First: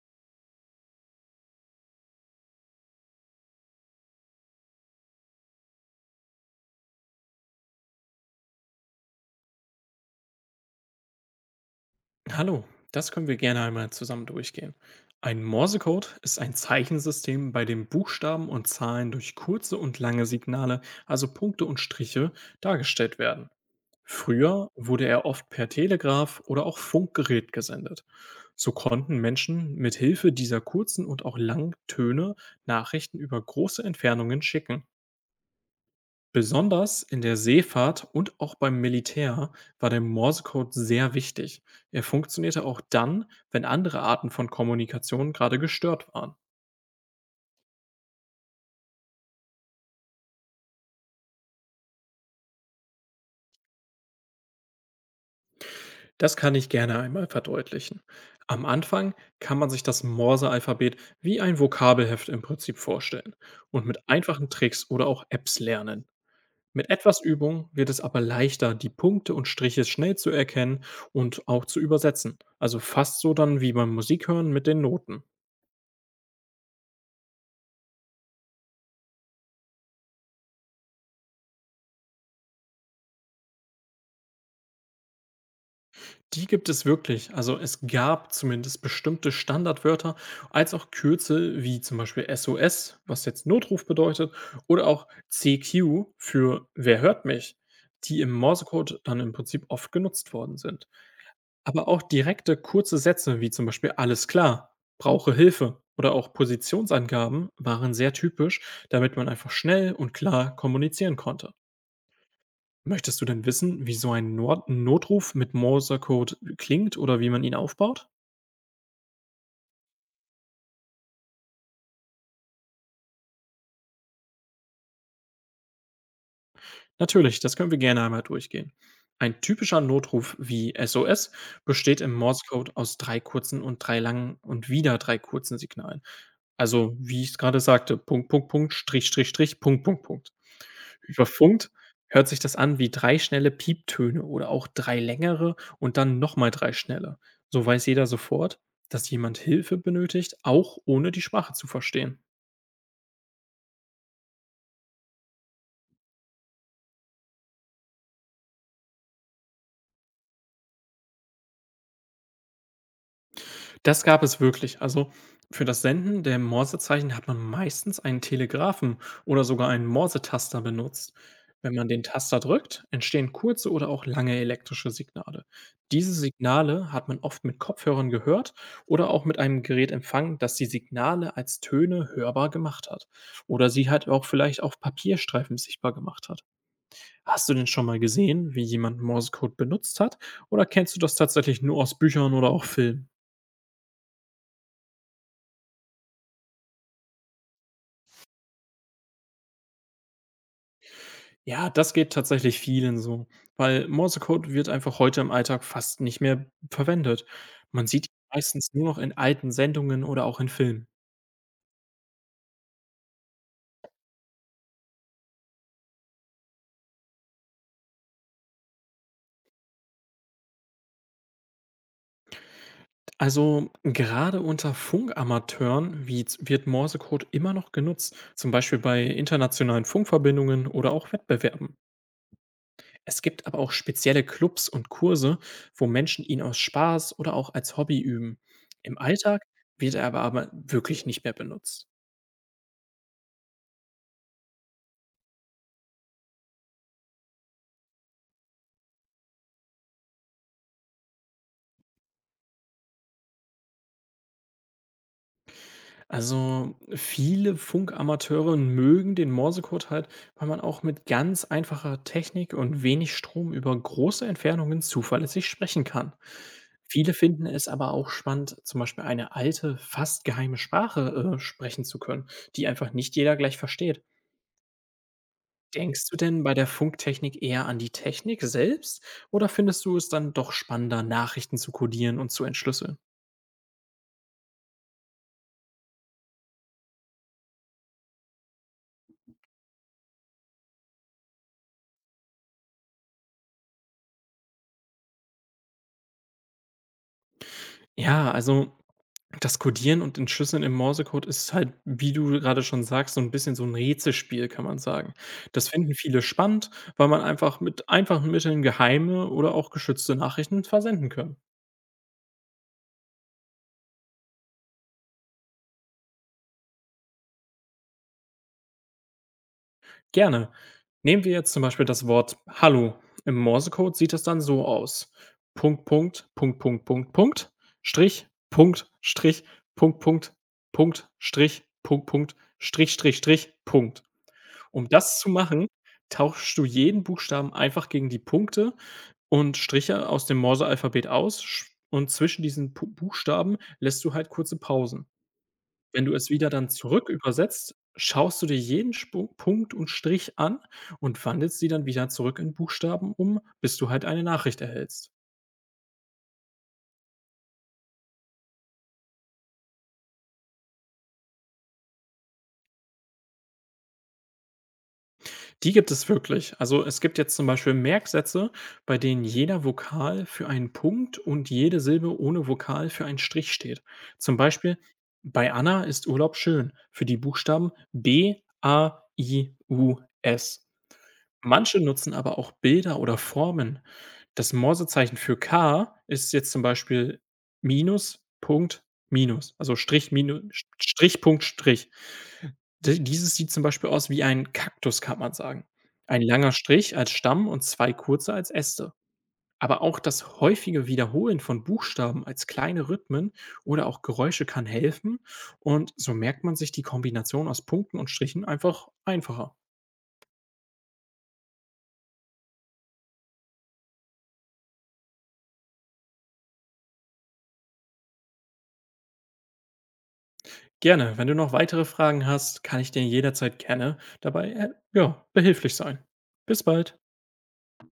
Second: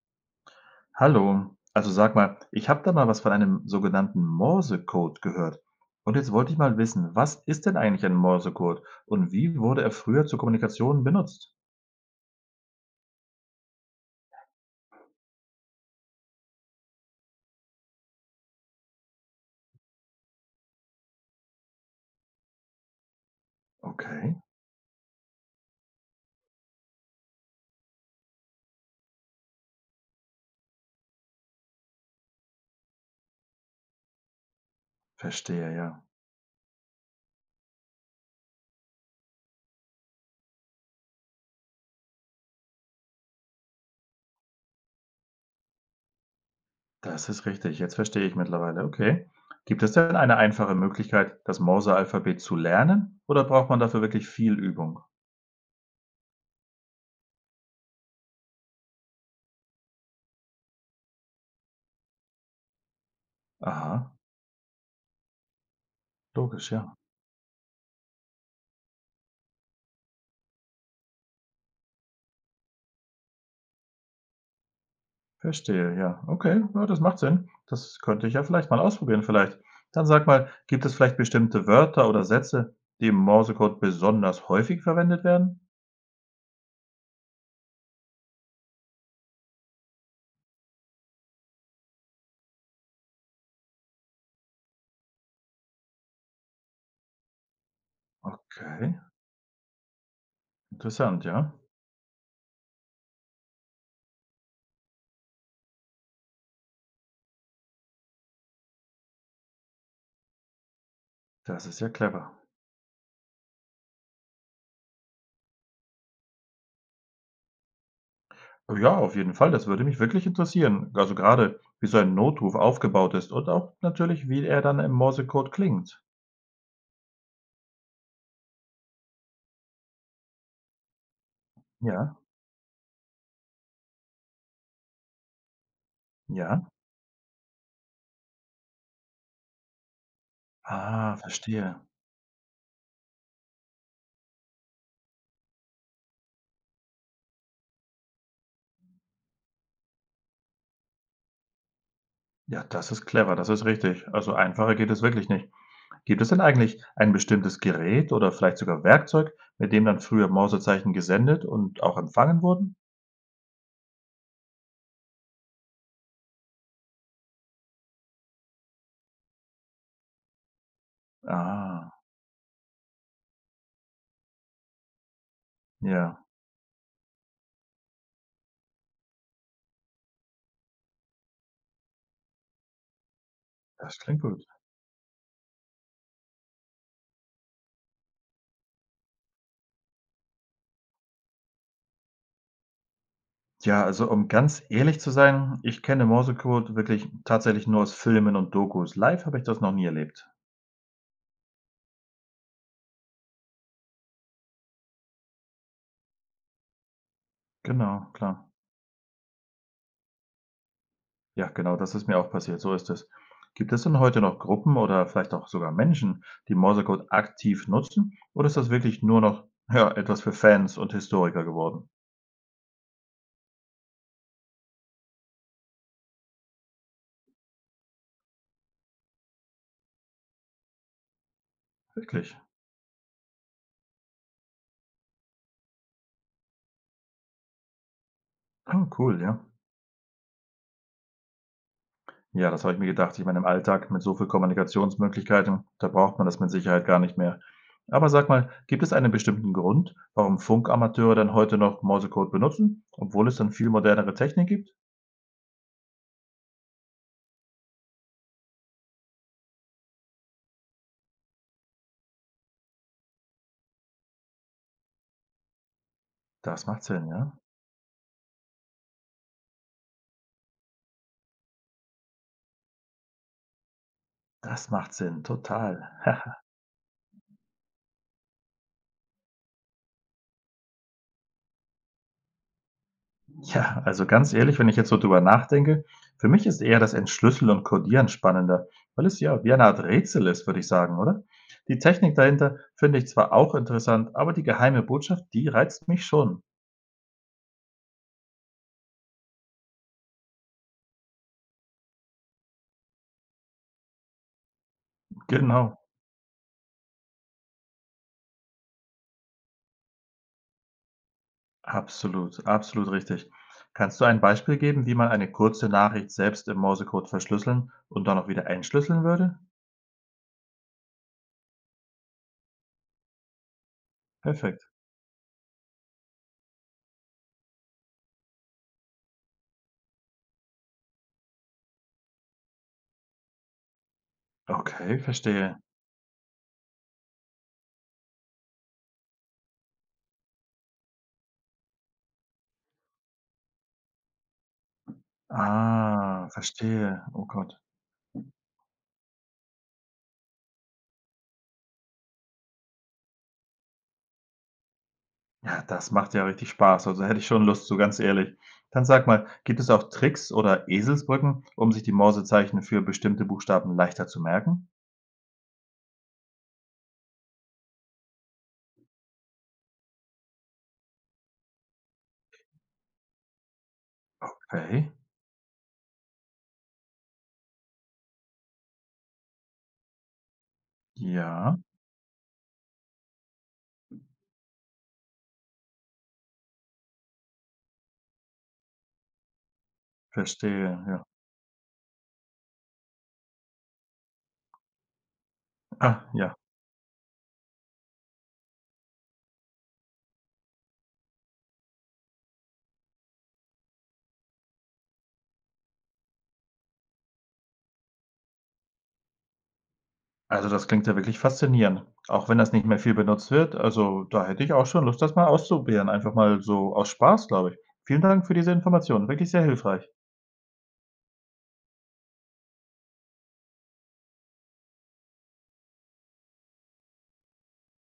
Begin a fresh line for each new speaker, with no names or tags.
Hallo, also sag mal, ich habe da mal was von einem sogenannten Morsecode gehört. Und jetzt wollte ich mal wissen, was ist denn eigentlich ein Morsecode und wie wurde er früher zur Kommunikation benutzt?
Hallo, das können wir gerne einmal zusammen durchgehen. Ein Morsecode ist ein Zeichensystem, bei dem Buchstaben und Zahlen durch kurze und lange Signale, also Punkte und Striche, dargestellt werden.
Okay,
Früher wurde er oft per Telegraph oder auch Funkgerät gesendet. So konnten Menschen mit Hilfe dieser kurzen und auch langen Töne Nachrichten über große Entfernungen schicken.
verstehe, ja.
Besonders in der Seefahrt und auch beim Militär war der Morsecode sehr wichtig. Er funktionierte auch dann, wenn andere Arten von Kommunikation gerade gestört waren.
Das ist richtig, jetzt verstehe ich mittlerweile. Okay. Gibt es denn eine einfache Möglichkeit, das Morse-Alphabet zu lernen oder braucht man dafür wirklich viel Übung?
Das kann ich gerne einmal verdeutlichen. Am Anfang kann man sich das Morse-Alphabet wie ein Vokabelheft im Prinzip vorstellen und mit
Aha,
einfachen Tricks oder auch Apps lernen.
logisch,
Mit
ja.
etwas Übung wird es aber leichter, die Punkte und Striche schnell zu erkennen und auch zu übersetzen. Also fast so dann wie beim Musikhören mit den Noten.
Verstehe, ja. Okay, ja, das macht Sinn. Das könnte ich ja vielleicht mal ausprobieren vielleicht. Dann sag mal, gibt es vielleicht bestimmte Wörter oder Sätze, die im Morsecode besonders häufig verwendet werden?
Die gibt es wirklich. Also es gab zumindest bestimmte Standardwörter als auch Kürzel wie zum Beispiel SOS, was jetzt Notruf bedeutet, oder auch CQ für Wer hört mich, die im
Okay,
Morsecode dann im Prinzip oft genutzt worden sind.
interessant, ja.
Aber auch direkte kurze Sätze wie zum Beispiel Alles klar, brauche Hilfe oder auch Positionsangaben waren sehr typisch, damit man einfach schnell und klar kommunizieren konnte.
Das ist ja clever.
Möchtest du denn wissen, wie so ein Nord Notruf mit Morsecode klingt oder wie man ihn aufbaut?
Ja, auf jeden Fall, das würde mich wirklich interessieren. Also gerade, wie so ein Notruf aufgebaut ist und auch natürlich, wie er dann im Morsecode klingt.
Natürlich, das können wir gerne einmal durchgehen. Ein typischer Notruf wie SOS besteht im
Ja,
Morsecode aus drei kurzen und drei langen und wieder drei kurzen Signalen.
ja.
Also, wie ich es gerade sagte, Punkt, Punkt, Punkt, Strich, Strich, Strich, Punkt, Punkt, Punkt.
Ah,
Über Funk
verstehe.
hört sich das an wie drei schnelle Pieptöne oder auch drei längere und dann nochmal drei schnelle. So weiß jeder sofort, dass jemand Hilfe benötigt, auch ohne die Sprache zu verstehen.
Ja, das ist clever, das ist richtig. Also einfacher geht es wirklich nicht. Gibt es denn eigentlich ein bestimmtes Gerät oder vielleicht sogar Werkzeug, mit dem dann früher Morsezeichen gesendet und auch empfangen wurden?
Das gab es wirklich. Also für das Senden der Morsezeichen hat man meistens einen Telegraphen oder sogar einen Morsetaster benutzt. Wenn man
Ah,
den Taster drückt, entstehen kurze oder auch lange elektrische Signale. Diese
ja,
Signale hat man oft mit Kopfhörern gehört oder auch mit einem Gerät empfangen, das die Signale als Töne hörbar gemacht hat. Oder sie
das
halt
klingt
auch
gut.
vielleicht auf Papierstreifen sichtbar gemacht hat. Hast du denn schon mal gesehen, wie jemand Morsecode benutzt hat? Oder kennst du das tatsächlich nur aus Büchern oder auch Filmen?
Ja, also um ganz ehrlich zu sein, ich kenne Morsecode wirklich tatsächlich nur aus Filmen und Dokus. Live habe ich das noch nie erlebt.
Ja, das geht tatsächlich vielen so, weil Morsecode wird einfach heute im Alltag fast nicht mehr verwendet. Man sieht
Genau,
ihn
klar.
meistens nur noch in alten Sendungen oder auch in Filmen.
Ja, genau, das ist mir auch passiert. So ist es. Gibt es denn heute noch Gruppen oder vielleicht auch sogar Menschen, die Morsecode aktiv nutzen? Oder ist das wirklich nur noch ja, etwas für Fans und Historiker geworden?
Also gerade unter Funkamateuren wird Morsecode immer noch genutzt, zum Beispiel bei internationalen Funkverbindungen oder auch Wettbewerben.
Wirklich.
Es gibt aber auch spezielle Clubs und Kurse, wo Menschen ihn aus Spaß oder auch als Hobby üben.
Oh,
Im
cool, ja.
Alltag wird er aber wirklich nicht mehr benutzt.
Ja, das habe ich mir gedacht. Ich meine, im Alltag mit so viel Kommunikationsmöglichkeiten, da braucht man das mit Sicherheit gar nicht mehr. Aber sag mal, gibt es einen bestimmten Grund, warum Funkamateure dann heute noch Morsecode benutzen, obwohl es dann viel modernere Technik gibt?
Also, viele Funkamateure mögen den Morsecode halt, weil man auch mit ganz einfacher Technik und wenig Strom über große Entfernungen zuverlässig sprechen kann.
Das macht Sinn,
Viele
ja?
finden es aber auch spannend, zum Beispiel eine alte, fast geheime Sprache sprechen zu können, die einfach nicht jeder gleich versteht.
Das macht Sinn, total.
Denkst du denn bei der Funktechnik eher an die Technik selbst oder findest du es dann doch spannender, Nachrichten zu kodieren und zu entschlüsseln?
Ja, also ganz ehrlich, wenn ich jetzt so drüber nachdenke, für mich ist eher das Entschlüsseln und Codieren spannender, weil es ja wie eine Art Rätsel ist, würde ich sagen, oder? Die Technik dahinter finde ich zwar auch interessant, aber die geheime Botschaft, die reizt mich schon.
Ja, also das Codieren und Entschlüsseln im Morsecode ist halt, wie du gerade schon sagst, so ein bisschen so ein Rätselspiel, kann man sagen. Das
Genau.
finden viele spannend, weil man einfach mit einfachen Mitteln geheime oder auch geschützte Nachrichten versenden kann.
Absolut, absolut richtig. Kannst du ein Beispiel geben, wie man eine kurze Nachricht selbst im Morsecode verschlüsseln und dann auch wieder entschlüsseln würde?
Gerne. Nehmen wir jetzt zum Beispiel das Wort „Hallo“. Im Morsecode sieht das dann
Perfekt.
so aus: Punkt, Punkt, Punkt, Punkt, Punkt, Punkt, Strich, Punkt, Strich, Punkt, Punkt, Punkt, Strich, Punkt, Punkt, Strich, Strich, Strich, Punkt. Um
Okay,
das zu
verstehe.
machen, tauschst du jeden Buchstaben einfach gegen die Punkte und Striche aus dem Morsealphabet aus sch und zwischen diesen Pu Buchstaben lässt du halt kurze Pausen. Wenn du es
Ah,
wieder dann
verstehe.
zurück
Oh Gott.
übersetzt, schaust du dir jeden Spu Punkt und Strich an und wandelst sie dann wieder zurück in Buchstaben um, bis du halt eine Nachricht erhältst.
Ja, das macht ja richtig Spaß. Also hätte ich schon Lust zu, ganz ehrlich. Dann sag mal, gibt es auch Tricks oder Eselsbrücken, um sich die Morsezeichen für bestimmte Buchstaben leichter zu merken?
Die gibt es wirklich. Also es gibt jetzt zum Beispiel Merksätze, bei denen jeder Vokal für einen Punkt und jede Silbe ohne Vokal für einen Strich steht. Zum Beispiel,
Okay.
bei Anna ist Urlaub schön für die Buchstaben B, A, I, U, S.
Ja,
Manche nutzen aber auch Bilder oder Formen. Das Morsezeichen für K ist jetzt zum Beispiel Minus, Punkt, Minus. Also Strich, Minus,
verstehe. Ja.
Strich, Punkt, Strich. D Dieses sieht zum Beispiel aus wie ein Kaktus, kann man sagen.
Ah,
Ein
ja.
langer Strich als Stamm und 2 kurze als Äste. Aber auch das häufige Wiederholen von Buchstaben als kleine Rhythmen oder auch Geräusche kann helfen und so merkt man sich die Kombination aus Punkten und Strichen einfach einfacher.
Also, das klingt ja wirklich faszinierend, auch wenn das nicht mehr viel benutzt wird. Also, da hätte ich auch schon Lust, das mal auszuprobieren, einfach mal so aus Spaß, glaube ich. Vielen Dank für diese Informationen, wirklich sehr hilfreich.
Gerne, wenn du noch weitere Fragen hast, kann ich dir jederzeit gerne dabei, ja, behilflich sein. Bis bald.